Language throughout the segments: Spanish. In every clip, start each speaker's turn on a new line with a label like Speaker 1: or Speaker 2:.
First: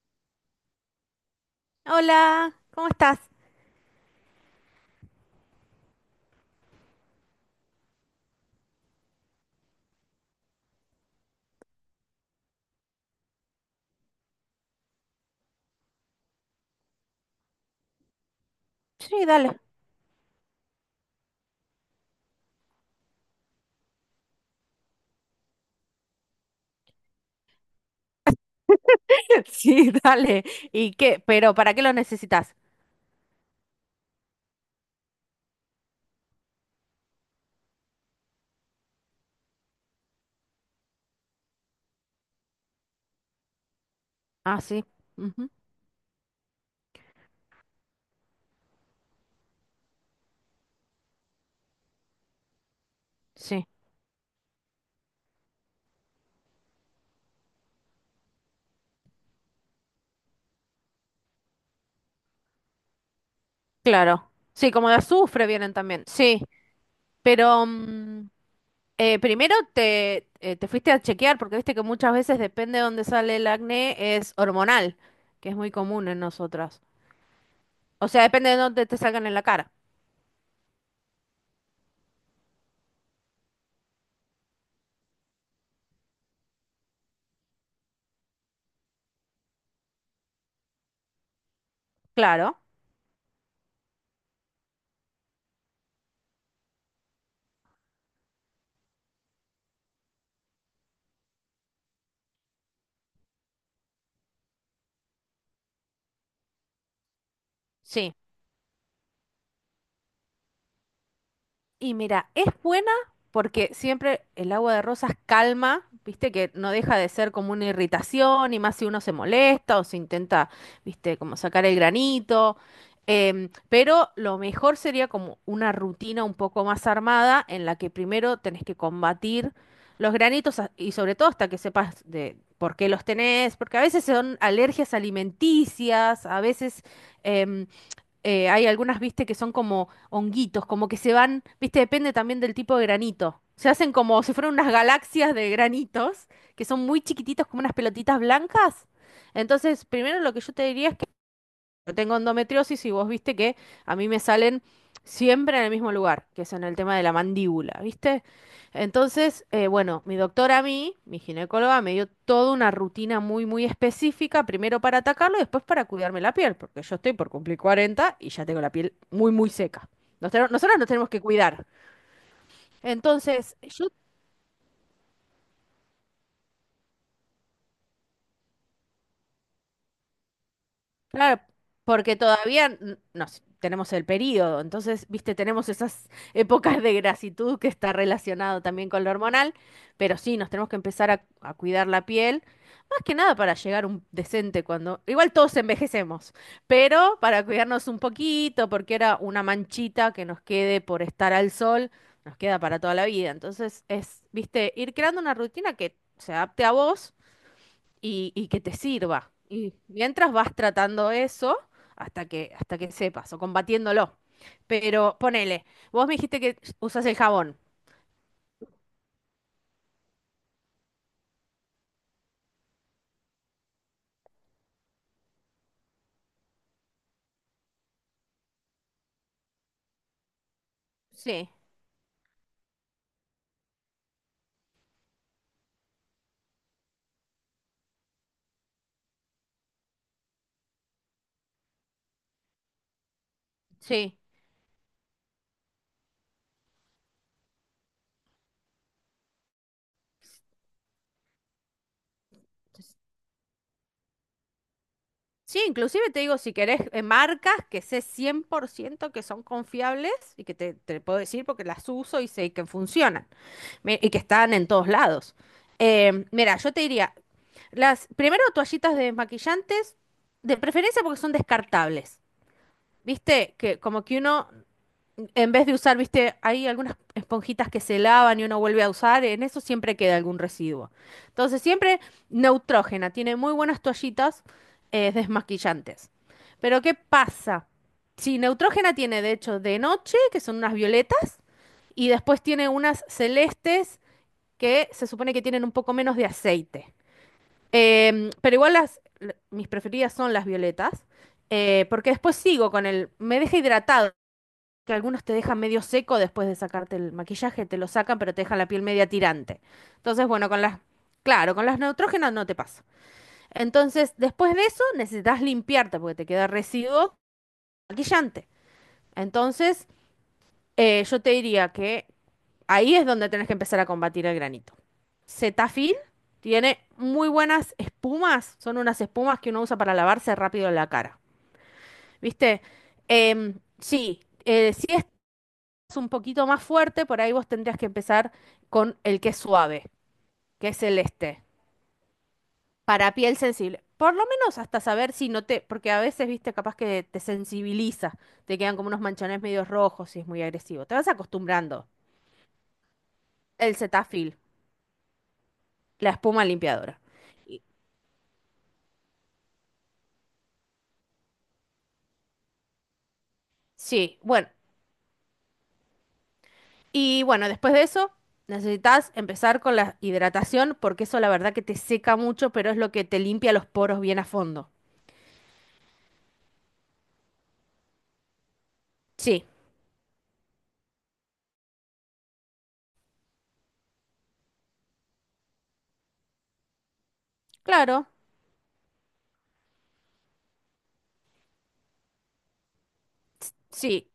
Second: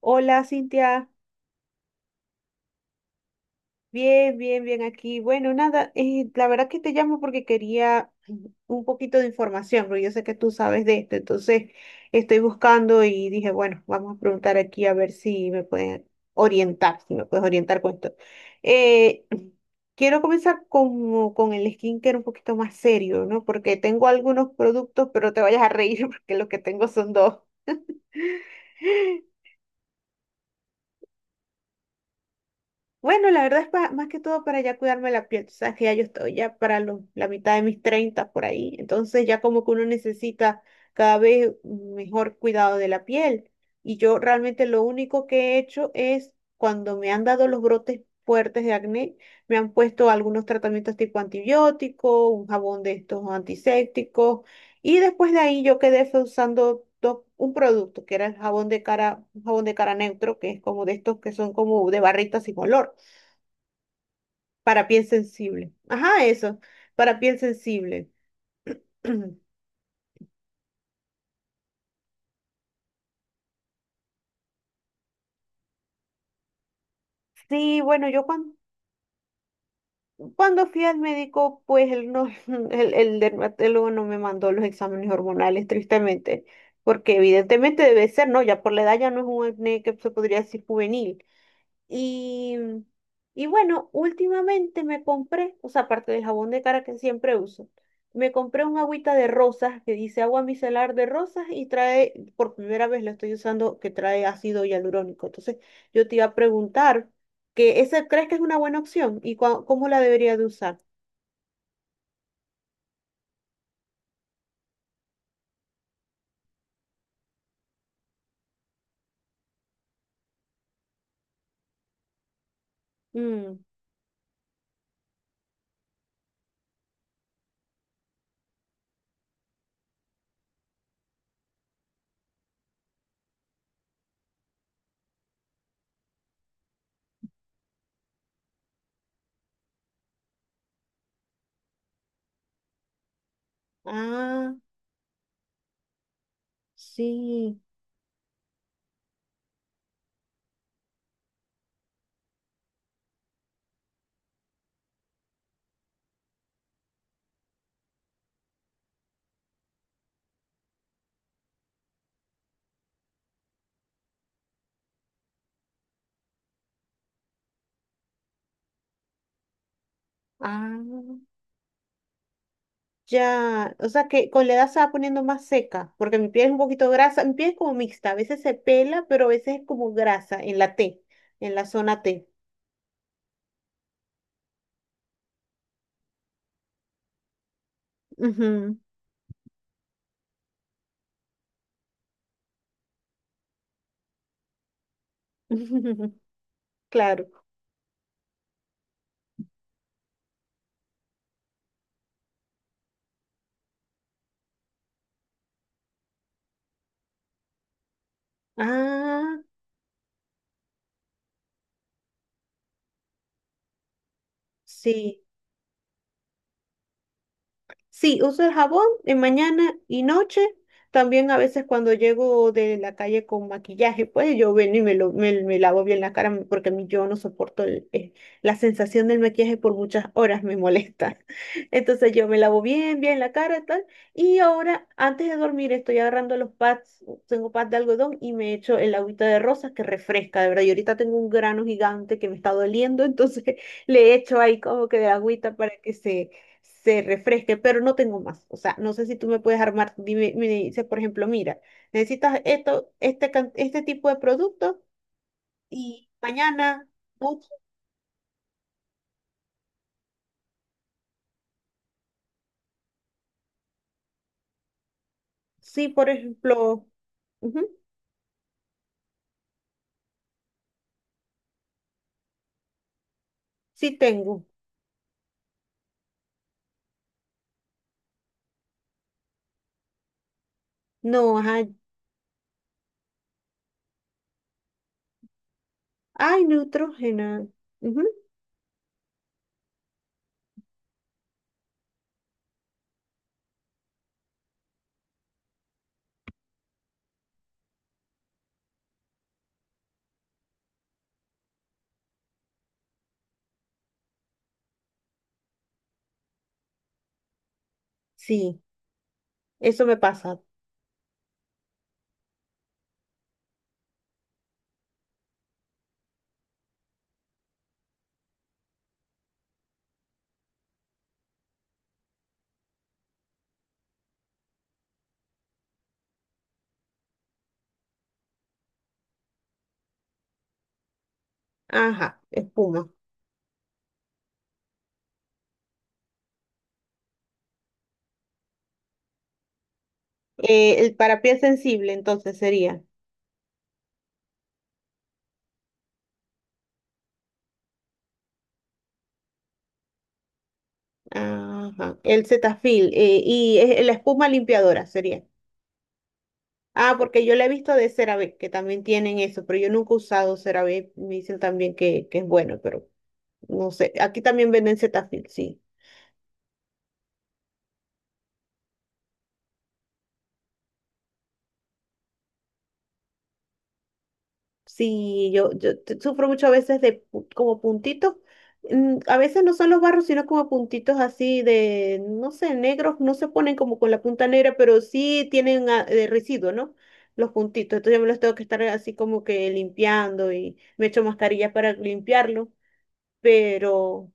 Speaker 1: Hola, Cintia.
Speaker 2: Hola, ¿cómo estás?
Speaker 1: Bien, bien, bien aquí. Bueno, nada, la verdad que te llamo porque quería un poquito de información, porque yo sé que tú sabes de esto, entonces estoy buscando y dije, bueno, vamos a preguntar aquí a ver si me pueden orientar, si me puedes orientar con esto.
Speaker 2: Sí,
Speaker 1: Eh,
Speaker 2: dale.
Speaker 1: Quiero comenzar con el skincare un poquito más serio, ¿no? Porque tengo algunos productos, pero no te vayas a reír porque lo que tengo son dos.
Speaker 2: Sí, dale. ¿Y qué? Pero ¿para qué lo necesitas?
Speaker 1: Bueno, la verdad es más que todo para ya cuidarme la piel. Tú sabes que ya yo estoy ya para la mitad de mis 30 por ahí. Entonces ya como que uno necesita cada vez mejor cuidado de la piel. Y yo
Speaker 2: Ah,
Speaker 1: realmente lo
Speaker 2: sí.
Speaker 1: único
Speaker 2: Ujú,
Speaker 1: que he hecho es cuando me han dado los brotes fuertes de acné, me han puesto algunos tratamientos tipo antibiótico, un jabón de estos
Speaker 2: sí,
Speaker 1: antisépticos. Y después de ahí yo quedé fue usando un producto que era el jabón de cara, un jabón de cara neutro, que es como de estos que son como de barritas sin olor.
Speaker 2: claro. Sí,
Speaker 1: Para
Speaker 2: como de
Speaker 1: piel
Speaker 2: azufre
Speaker 1: sensible.
Speaker 2: vienen también.
Speaker 1: Ajá,
Speaker 2: Sí,
Speaker 1: eso. Para piel
Speaker 2: pero
Speaker 1: sensible.
Speaker 2: primero te fuiste a chequear porque viste que muchas veces depende de dónde sale el acné, es hormonal, que es muy común en nosotras.
Speaker 1: Sí, bueno,
Speaker 2: O sea,
Speaker 1: yo
Speaker 2: depende
Speaker 1: cuando,
Speaker 2: de dónde te salgan en la cara.
Speaker 1: cuando fui al médico, pues él no, el dermatólogo no me mandó los exámenes hormonales, tristemente, porque evidentemente debe ser, ¿no? Ya por la edad ya no es un acné que se podría decir juvenil. Y,
Speaker 2: Claro,
Speaker 1: y bueno, últimamente me compré, o sea, aparte del jabón de cara que siempre uso, me compré un agüita de rosas que dice agua micelar de rosas y trae, por primera vez la estoy usando, que trae ácido hialurónico. Entonces, yo te iba a preguntar que ese
Speaker 2: sí.
Speaker 1: ¿crees que es una buena opción? ¿Y cómo la debería de usar?
Speaker 2: Y mira, es buena porque siempre el agua de rosas calma, viste que no deja de ser como una irritación y más si uno se molesta o se intenta, viste, como sacar el granito.
Speaker 1: Mm.
Speaker 2: Pero lo mejor sería como una rutina un poco más armada en la que primero tenés que combatir los granitos y sobre todo hasta que sepas de por qué los tenés, porque a veces son alergias alimenticias, a veces, em, hay algunas, viste, que son como honguitos, como que se van, viste, depende también del tipo de granito. Se hacen como si
Speaker 1: Ah,
Speaker 2: fueran unas galaxias de granitos, que son muy chiquititos, como
Speaker 1: sí.
Speaker 2: unas pelotitas blancas. Entonces, primero lo que yo te diría es yo tengo endometriosis y vos viste que a mí me salen siempre en el mismo lugar, que es en el tema de la mandíbula, ¿viste? Entonces, bueno, mi doctora a mí, mi ginecóloga, me dio toda una rutina muy, muy específica, primero para atacarlo y después para cuidarme la piel, porque yo estoy por cumplir 40 y ya tengo la piel muy, muy seca. Nosotros nos tenemos que
Speaker 1: Ah.
Speaker 2: cuidar. Entonces,
Speaker 1: Ya,
Speaker 2: yo.
Speaker 1: o sea que con la edad se va poniendo más seca, porque mi piel es un poquito grasa, mi piel es como mixta, a veces se pela, pero a veces es como grasa en la T,
Speaker 2: Claro,
Speaker 1: en la zona
Speaker 2: porque
Speaker 1: T.
Speaker 2: todavía no sé, tenemos el periodo, entonces, viste, tenemos esas épocas de grasitud que está relacionado
Speaker 1: Ujú.
Speaker 2: también con lo hormonal, pero sí, nos tenemos que empezar a cuidar la piel, más que nada para llegar un decente cuando, igual todos envejecemos, pero
Speaker 1: Claro.
Speaker 2: para cuidarnos un poquito, porque era una manchita que nos quede por estar al sol, nos queda para toda la vida, entonces es, viste, ir creando una rutina que se adapte a vos y que te sirva.
Speaker 1: Ah,
Speaker 2: Y mientras vas tratando eso hasta que sepas o combatiéndolo. Pero
Speaker 1: sí.
Speaker 2: ponele, vos me dijiste que usas el jabón.
Speaker 1: Sí, uso el jabón en mañana y noche. También a veces cuando llego de la calle con maquillaje, pues yo vengo y me lavo bien la cara porque a mí yo no soporto la sensación del maquillaje por muchas horas, me molesta.
Speaker 2: Sí,
Speaker 1: Entonces yo me lavo bien, bien la cara y tal. Y ahora, antes de dormir, estoy agarrando los pads, tengo pads de algodón y me echo el agüita de rosas que refresca, de verdad. Y ahorita tengo un grano gigante que me está doliendo, entonces le
Speaker 2: sí.
Speaker 1: echo ahí como que de agüita para que se refresque, pero no tengo más. O sea, no sé si tú me puedes armar, dime, me dices, por ejemplo, mira, necesitas esto, este tipo de producto
Speaker 2: Sí,
Speaker 1: y
Speaker 2: inclusive te digo, si querés
Speaker 1: mañana, ups,
Speaker 2: marcas que sé 100% que son confiables y que te puedo decir porque las uso y sé que funcionan y que están en todos lados.
Speaker 1: sí, por
Speaker 2: Mira, yo te
Speaker 1: ejemplo,
Speaker 2: diría,
Speaker 1: ujú,
Speaker 2: las primero toallitas de maquillantes, de preferencia porque son descartables. Viste que
Speaker 1: sí
Speaker 2: como que
Speaker 1: tengo.
Speaker 2: uno, en vez de usar, viste, hay algunas esponjitas que se lavan y uno vuelve a usar, en eso siempre queda algún residuo.
Speaker 1: No,
Speaker 2: Entonces,
Speaker 1: ajá,
Speaker 2: siempre neutrógena, tiene muy buenas toallitas desmaquillantes.
Speaker 1: ay,
Speaker 2: Pero ¿qué
Speaker 1: Neutrogena.
Speaker 2: pasa?
Speaker 1: Ujú,
Speaker 2: Sí, neutrógena tiene, de hecho, de noche, que son unas violetas, y después tiene unas celestes que se supone que tienen un poco menos de aceite. Pero igual mis preferidas son las violetas porque después sigo con el, me deja hidratado, que algunos te dejan medio seco después de sacarte el maquillaje, te lo sacan, pero te dejan
Speaker 1: sí,
Speaker 2: la piel media tirante.
Speaker 1: eso me
Speaker 2: Entonces,
Speaker 1: pasa.
Speaker 2: bueno, con las, claro, con las neutrógenas no te pasa. Entonces, después de eso, necesitas limpiarte porque te queda residuo maquillante. Entonces, yo te diría que ahí es donde tenés que empezar a combatir el granito. Cetaphil tiene muy buenas espumas, son unas espumas que uno usa para lavarse rápido la cara.
Speaker 1: Ajá,
Speaker 2: ¿Viste?
Speaker 1: espuma.
Speaker 2: Sí, sí, un poquito más fuerte, por ahí vos tendrías que empezar con el que es suave, que es
Speaker 1: El
Speaker 2: el
Speaker 1: para piel
Speaker 2: este,
Speaker 1: sensible, entonces sería.
Speaker 2: para piel sensible. Por lo menos hasta saber si no te, porque a veces, viste, capaz que te sensibiliza, te quedan como unos manchones medios rojos si es muy agresivo. Te vas acostumbrando.
Speaker 1: Ajá, el Cetaphil y
Speaker 2: El
Speaker 1: la espuma
Speaker 2: Cetaphil,
Speaker 1: limpiadora sería.
Speaker 2: la espuma
Speaker 1: Ah,
Speaker 2: limpiadora.
Speaker 1: porque yo la he
Speaker 2: Y-
Speaker 1: visto de CeraVe, que también tienen eso, pero yo nunca he usado CeraVe. Me dicen también que es bueno, pero no sé.
Speaker 2: sí,
Speaker 1: Aquí
Speaker 2: bueno.
Speaker 1: también venden Cetaphil, sí.
Speaker 2: Y bueno, después de eso, necesitas empezar con la hidratación, porque eso la verdad que te seca mucho, pero es lo que te limpia los poros bien a fondo.
Speaker 1: Sí, yo sufro mucho a veces de como puntitos. A veces
Speaker 2: Sí,
Speaker 1: no son los barros, sino como puntitos así de, no sé, negros. No se ponen como con la punta negra, pero sí tienen residuo, ¿no? Los puntitos. Entonces yo
Speaker 2: claro.
Speaker 1: me los tengo que estar así como que limpiando y me echo mascarilla para limpiarlo,
Speaker 2: Sí,
Speaker 1: pero.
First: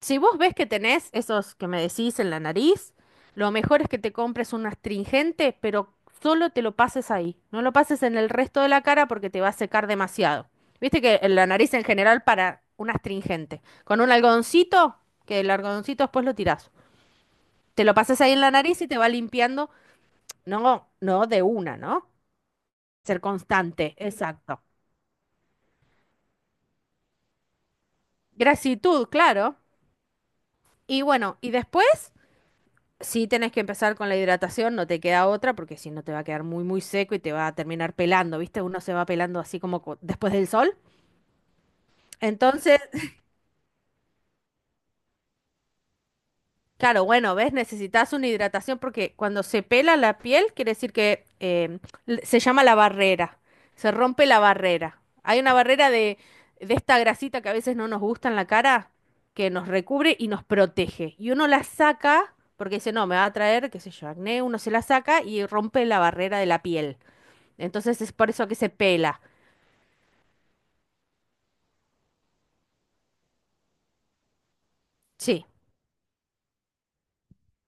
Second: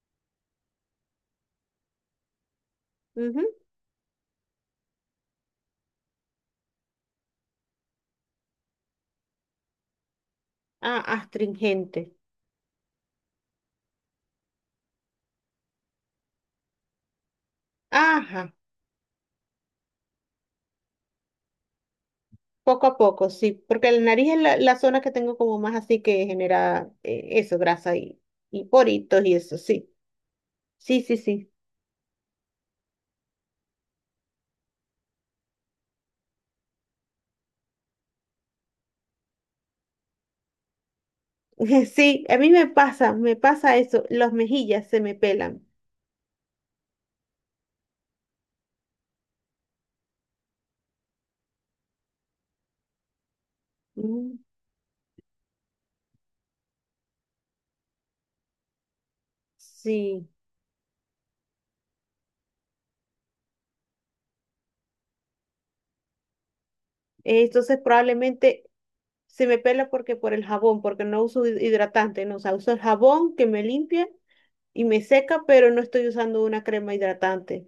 Speaker 2: si vos ves que tenés esos que me decís en la nariz,
Speaker 1: Ujú.
Speaker 2: lo mejor es que te compres un astringente, pero solo te lo pases ahí. No lo pases en el resto de la cara porque te va a secar demasiado.
Speaker 1: Ah,
Speaker 2: Viste que en la nariz en
Speaker 1: astringente.
Speaker 2: general para un astringente. Con un algodoncito, que el algodoncito después lo tirás. Te lo pasas ahí en la
Speaker 1: Ajá,
Speaker 2: nariz y te va limpiando. No, no de una, ¿no?
Speaker 1: poco a
Speaker 2: Ser
Speaker 1: poco, sí, porque
Speaker 2: constante,
Speaker 1: la nariz es la,
Speaker 2: exacto.
Speaker 1: la zona que tengo como más así que genera eso, grasa y
Speaker 2: Gratitud,
Speaker 1: poritos y
Speaker 2: claro.
Speaker 1: eso, sí. Sí,
Speaker 2: Y
Speaker 1: sí,
Speaker 2: bueno, y
Speaker 1: sí.
Speaker 2: después. Sí tenés que empezar con la hidratación, no te queda otra, porque si no te va a quedar muy, muy seco y te va a terminar pelando, ¿viste? Uno se va pelando así como después del sol.
Speaker 1: Sí, a mí
Speaker 2: Entonces,
Speaker 1: me pasa eso, las mejillas se me pelan.
Speaker 2: claro, bueno, ¿ves? Necesitas una hidratación porque cuando se pela la piel, quiere decir que se llama la barrera, se rompe
Speaker 1: Mm.
Speaker 2: la barrera. Hay una barrera de, esta grasita que a veces no nos gusta en la cara, que nos recubre
Speaker 1: Sí.
Speaker 2: y nos protege. Y uno la saca, porque dice, no, me va a traer, qué sé yo, acné, uno se la saca y rompe la barrera de la piel.
Speaker 1: Entonces
Speaker 2: Entonces es por eso que
Speaker 1: probablemente
Speaker 2: se pela.
Speaker 1: se me pela porque por el jabón, porque no uso hidratante, no, o sea, uso el jabón que me limpia y me seca,
Speaker 2: Sí,
Speaker 1: pero no estoy usando una crema hidratante.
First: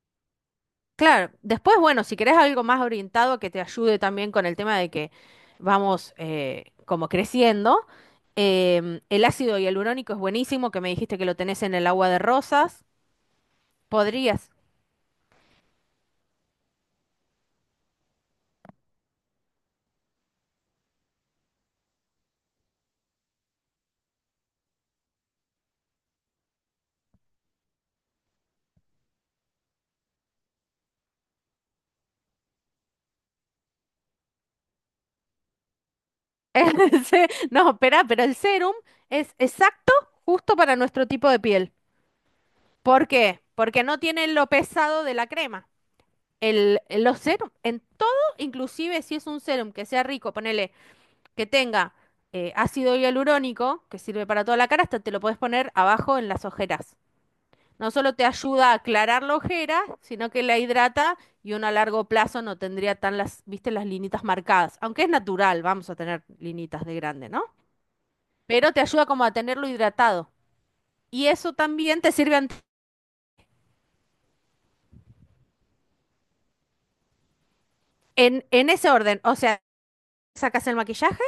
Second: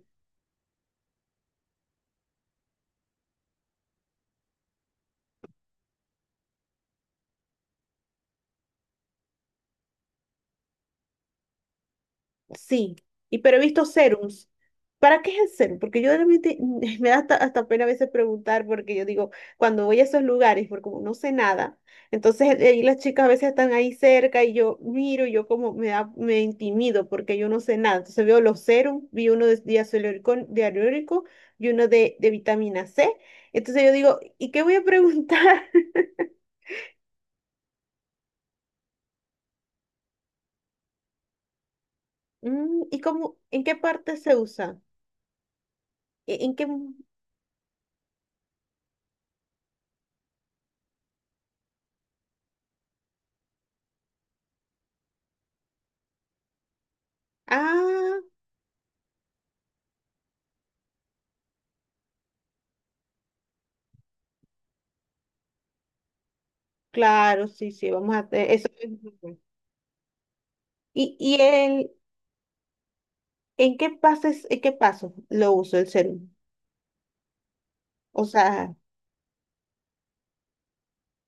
Speaker 2: claro. Después, bueno, si querés algo más orientado que te ayude también con el tema de que vamos como creciendo, el ácido hialurónico es buenísimo, que me dijiste que lo tenés en el agua de rosas.
Speaker 1: Sí, y pero he visto
Speaker 2: Podrías.
Speaker 1: serums. ¿Para qué es el serum? Porque yo realmente me da hasta pena a veces preguntar, porque yo digo, cuando voy a esos lugares, porque como no sé nada, entonces ahí las chicas a veces están ahí cerca y yo miro, y yo como me intimido porque yo no sé nada. Entonces veo los serums, vi uno de diacelurílico, dialurílico y uno de vitamina C. Entonces yo digo, ¿y qué voy a preguntar?
Speaker 2: El No, espera, pero el serum es exacto, justo para nuestro tipo de piel.
Speaker 1: ¿Y
Speaker 2: ¿Por
Speaker 1: cómo,
Speaker 2: qué?
Speaker 1: en qué
Speaker 2: Porque no
Speaker 1: parte
Speaker 2: tiene
Speaker 1: se
Speaker 2: lo
Speaker 1: usa?
Speaker 2: pesado de la crema.
Speaker 1: ¿En qué?
Speaker 2: Los serum, en todo, inclusive si es un serum que sea rico, ponele que tenga ácido hialurónico, que sirve para toda la cara, hasta te lo puedes poner abajo en las ojeras. No solo
Speaker 1: Ah.
Speaker 2: te ayuda a aclarar la ojera, sino que la hidrata y uno a largo plazo no tendría tan las, viste, las linitas marcadas. Aunque es natural, vamos a tener linitas de grande, ¿no?
Speaker 1: Claro, sí, sí, vamos a hacer eso.
Speaker 2: Pero te
Speaker 1: Es
Speaker 2: ayuda
Speaker 1: muy
Speaker 2: como a
Speaker 1: bueno.
Speaker 2: tenerlo hidratado.
Speaker 1: ¿Y,
Speaker 2: Y
Speaker 1: y
Speaker 2: eso
Speaker 1: el,
Speaker 2: también te sirve
Speaker 1: en qué pases, en qué paso lo uso el serum? O
Speaker 2: en
Speaker 1: sea,
Speaker 2: ese orden. O sea, sacas el maquillaje,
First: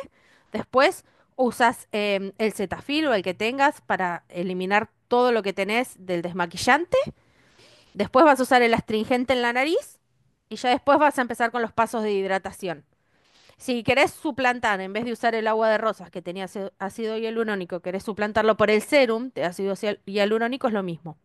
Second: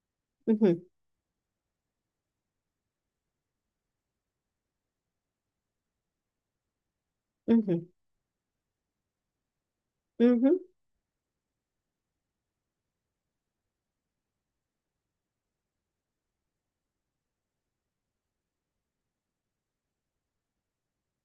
Speaker 1: ujú,
Speaker 2: después usas el Cetaphil o el que tengas para eliminar todo lo que tenés del desmaquillante.
Speaker 1: ujú,
Speaker 2: Después vas a usar el astringente en la nariz
Speaker 1: ujú.
Speaker 2: y ya después vas a empezar con los pasos de hidratación. Si querés suplantar, en vez de usar el agua de rosas que tenía ácido hialurónico, querés suplantarlo por el serum de ácido hialurónico, es lo mismo.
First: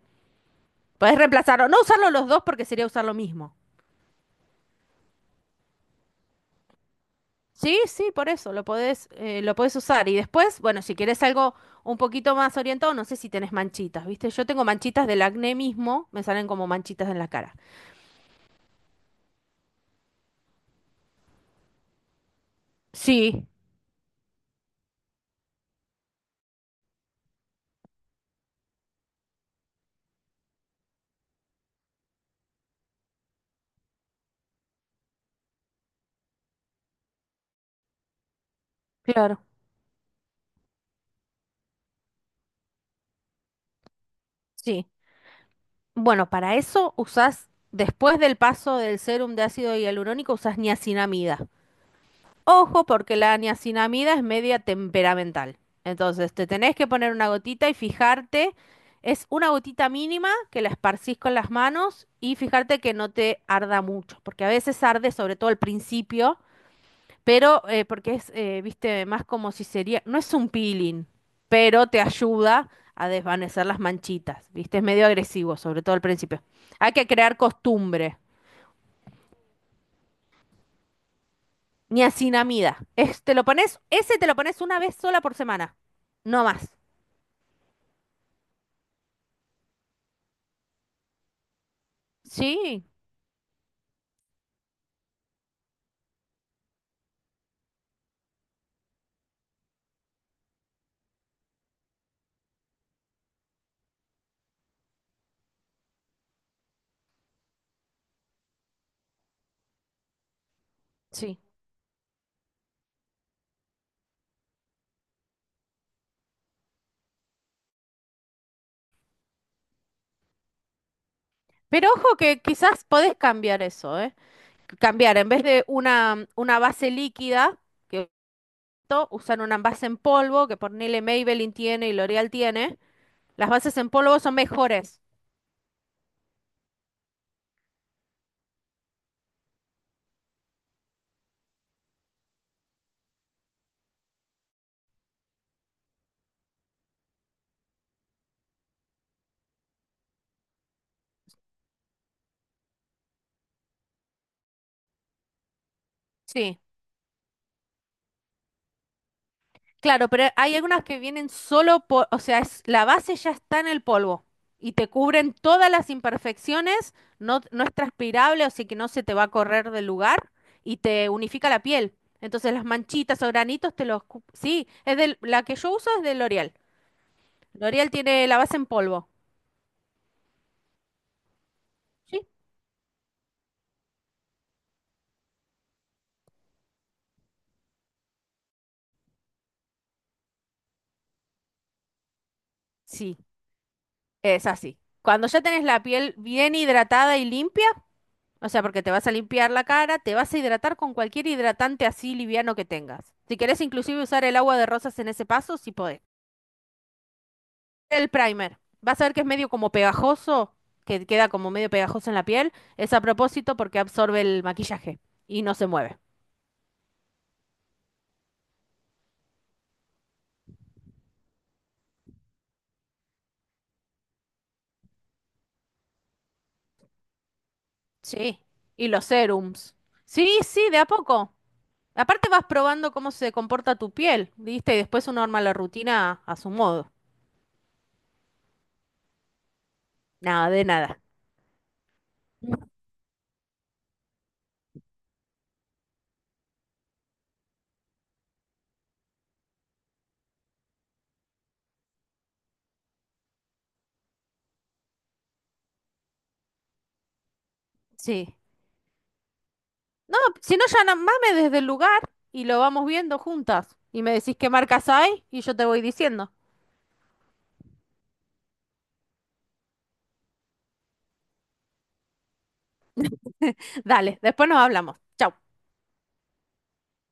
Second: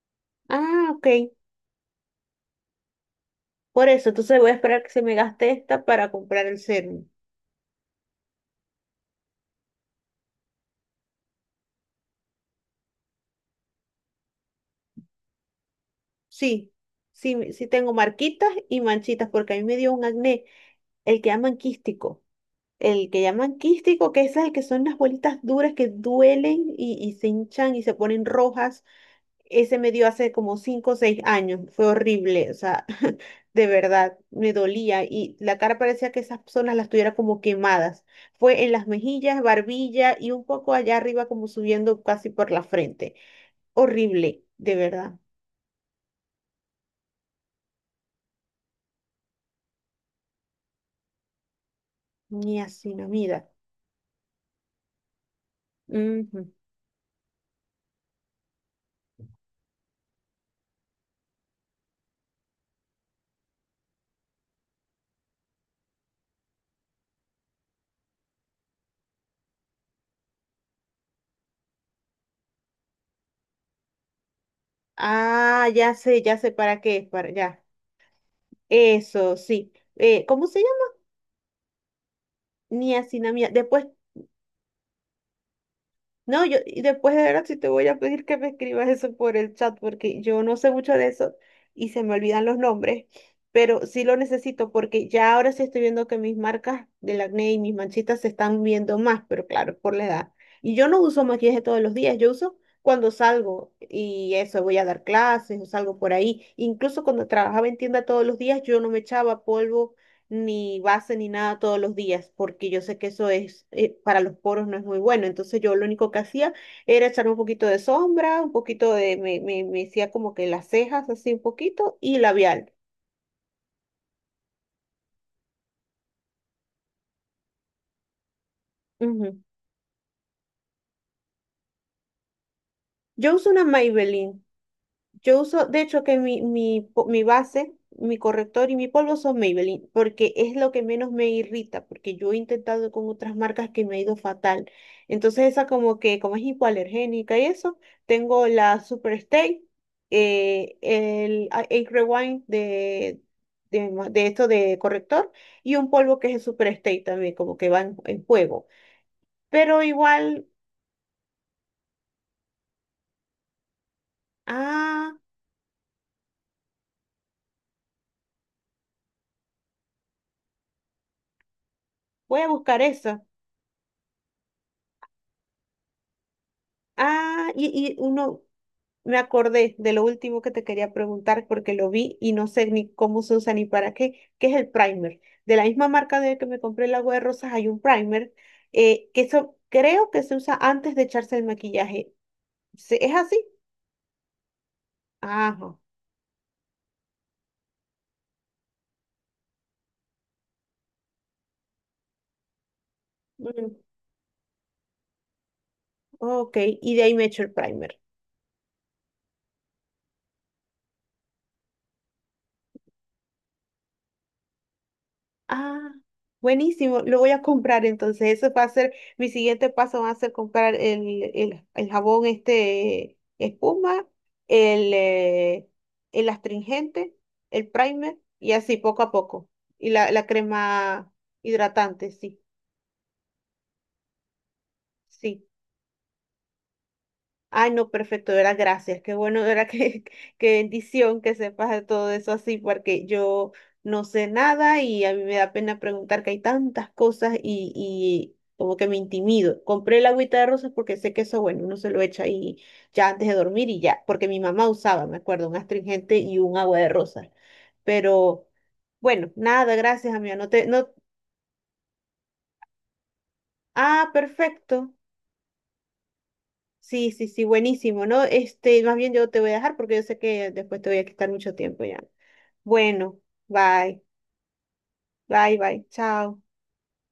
Speaker 1: Ah, ok.
Speaker 2: Podés reemplazarlo, no usarlo los dos porque sería usar lo mismo.
Speaker 1: Por eso, entonces voy a esperar que se me gaste esta para comprar el serum.
Speaker 2: Sí, sí, por eso, lo podés usar. Y después, bueno, si querés algo un poquito más orientado, no sé si tenés manchitas, ¿viste? Yo tengo manchitas del acné mismo, me salen como
Speaker 1: Sí,
Speaker 2: manchitas en la
Speaker 1: sí,
Speaker 2: cara.
Speaker 1: sí tengo marquitas y manchitas porque a mí me dio un acné, el que llaman quístico. El que
Speaker 2: Sí,
Speaker 1: llaman quístico, que es el que son las bolitas duras que duelen y se hinchan y se ponen rojas. Ese me dio hace como 5 o 6 años, fue horrible, o sea, de verdad, me dolía y la cara parecía que esas zonas las tuviera como quemadas. Fue en las mejillas,
Speaker 2: claro.
Speaker 1: barbilla y un poco allá arriba como subiendo casi por la frente. Horrible, de
Speaker 2: Sí.
Speaker 1: verdad.
Speaker 2: Bueno, para eso usás, después del paso del sérum de ácido hialurónico, usás niacinamida. Ojo, porque la
Speaker 1: Niacinamida.
Speaker 2: niacinamida es media temperamental. Entonces,
Speaker 1: Ujú.
Speaker 2: te tenés que poner una gotita y fijarte, es una gotita mínima que la esparcís con las manos y fijarte que no te arda mucho, porque a veces arde, sobre todo al principio, pero porque es, viste, más como si sería, no es un peeling, pero te ayuda a desvanecer las manchitas, viste, es medio agresivo,
Speaker 1: Ah,
Speaker 2: sobre todo al
Speaker 1: ya
Speaker 2: principio.
Speaker 1: sé para
Speaker 2: Hay
Speaker 1: qué es,
Speaker 2: que
Speaker 1: para
Speaker 2: crear
Speaker 1: ya.
Speaker 2: costumbre,
Speaker 1: Eso, sí. ¿Cómo se llama?
Speaker 2: niacinamida, es, te lo
Speaker 1: Niacinamida.
Speaker 2: pones,
Speaker 1: Después
Speaker 2: ese te lo pones una vez sola por semana,
Speaker 1: no,
Speaker 2: no más.
Speaker 1: y después de ahora sí te voy a pedir que me escribas eso por el chat, porque yo no sé mucho de eso y se me olvidan los
Speaker 2: Sí,
Speaker 1: nombres, pero sí lo necesito porque ya ahora sí estoy viendo que mis marcas del acné y mis manchitas se están viendo más, pero claro, por la edad. Y yo no uso maquillaje todos los días, yo uso cuando salgo y eso, voy a dar clases o salgo por ahí. Incluso cuando trabajaba en tienda todos los días, yo no me echaba polvo ni base ni
Speaker 2: sí.
Speaker 1: nada todos los días, porque yo sé que eso es, para los poros no es muy bueno. Entonces yo lo único que hacía era echar un poquito de sombra, un poquito me hacía como que las cejas así un
Speaker 2: Pero
Speaker 1: poquito
Speaker 2: ojo
Speaker 1: y
Speaker 2: que
Speaker 1: labial.
Speaker 2: quizás podés cambiar eso, ¿eh? Cambiar, en vez de una base líquida, que esto,
Speaker 1: Ujú.
Speaker 2: usan una base en polvo, que ponele Maybelline tiene y L'Oreal tiene.
Speaker 1: Yo uso
Speaker 2: Las
Speaker 1: una
Speaker 2: bases en polvo son
Speaker 1: Maybelline.
Speaker 2: mejores.
Speaker 1: Yo uso, de hecho, que mi base, mi corrector y mi polvo son Maybelline, porque es lo que menos me irrita, porque yo he intentado con otras marcas que me ha ido fatal. Entonces esa como que, como es hipoalergénica y eso, tengo la Superstay, el Age Rewind de esto de corrector y un polvo que es el
Speaker 2: Sí,
Speaker 1: Superstay también, como que va en juego. Pero
Speaker 2: claro, pero
Speaker 1: igual,
Speaker 2: hay algunas que vienen solo por, o sea, es, la base ya está en el polvo y te
Speaker 1: ah,
Speaker 2: cubren todas las imperfecciones, no, no es transpirable, o sea que no se te va a correr del lugar y te unifica la piel.
Speaker 1: voy a
Speaker 2: Entonces las
Speaker 1: buscar
Speaker 2: manchitas
Speaker 1: eso.
Speaker 2: o granitos te los, sí, es del, la que yo uso es de L'Oreal.
Speaker 1: Ah, y,
Speaker 2: L'Oreal
Speaker 1: y
Speaker 2: tiene la
Speaker 1: uno,
Speaker 2: base en polvo.
Speaker 1: me acordé de lo último que te quería preguntar porque lo vi
Speaker 2: ¿Sí?
Speaker 1: y no sé ni cómo se usa ni para qué, que es el primer. De la misma marca de que me compré el agua de rosas hay un primer que eso creo que se usa antes de echarse el maquillaje. ¿Es
Speaker 2: Sí,
Speaker 1: así?
Speaker 2: es así. Cuando ya tenés
Speaker 1: Ajá.
Speaker 2: la piel bien hidratada y limpia. O sea, porque te vas a limpiar la cara, te vas a hidratar con cualquier hidratante así liviano que tengas. Si querés
Speaker 1: Mm,
Speaker 2: inclusive usar el agua de rosas en ese paso, sí podés.
Speaker 1: ok, y de ahí me echo el primer.
Speaker 2: El primer. Vas a ver que es medio como pegajoso, que queda como medio pegajoso en la piel. Es a propósito porque absorbe el maquillaje y no se
Speaker 1: Ah,
Speaker 2: mueve.
Speaker 1: buenísimo, lo voy a comprar entonces. Eso va a ser, mi siguiente paso va a ser comprar el jabón este espuma, el, eh, el astringente, el primer
Speaker 2: Sí.
Speaker 1: y así
Speaker 2: Y
Speaker 1: poco
Speaker 2: los
Speaker 1: a poco.
Speaker 2: serums.
Speaker 1: Y la
Speaker 2: Sí, sí, de a
Speaker 1: crema
Speaker 2: poco.
Speaker 1: hidratante,
Speaker 2: Aparte
Speaker 1: sí,
Speaker 2: vas probando cómo se comporta tu piel, ¿viste? Y después uno arma
Speaker 1: sí.
Speaker 2: la rutina a su modo.
Speaker 1: Ay, no, perfecto, era gracias. Qué bueno, era que,
Speaker 2: Nada,
Speaker 1: qué
Speaker 2: de nada.
Speaker 1: bendición que sepas de todo eso así, porque yo no sé nada y a mí me da pena preguntar que hay tantas cosas y como que me intimido. Compré el agüita de rosas porque sé que eso, bueno, uno se lo echa ahí ya antes de dormir y ya, porque mi mamá usaba, me acuerdo, un astringente y un agua de rosas.
Speaker 2: Sí.
Speaker 1: Pero bueno, nada, gracias,
Speaker 2: No,
Speaker 1: amiga. No
Speaker 2: si no,
Speaker 1: te,
Speaker 2: ya
Speaker 1: no,
Speaker 2: mame desde el lugar y lo vamos viendo juntas. Y me decís qué marcas
Speaker 1: perfecto.
Speaker 2: hay y yo te voy diciendo.
Speaker 1: Sí, sí, sí, buenísimo, ¿no? Este, más bien yo te voy a dejar porque yo sé que después te voy a quitar mucho tiempo ya. Bueno, bye,
Speaker 2: Dale, después nos hablamos. Chau.
Speaker 1: bye, bye, chao.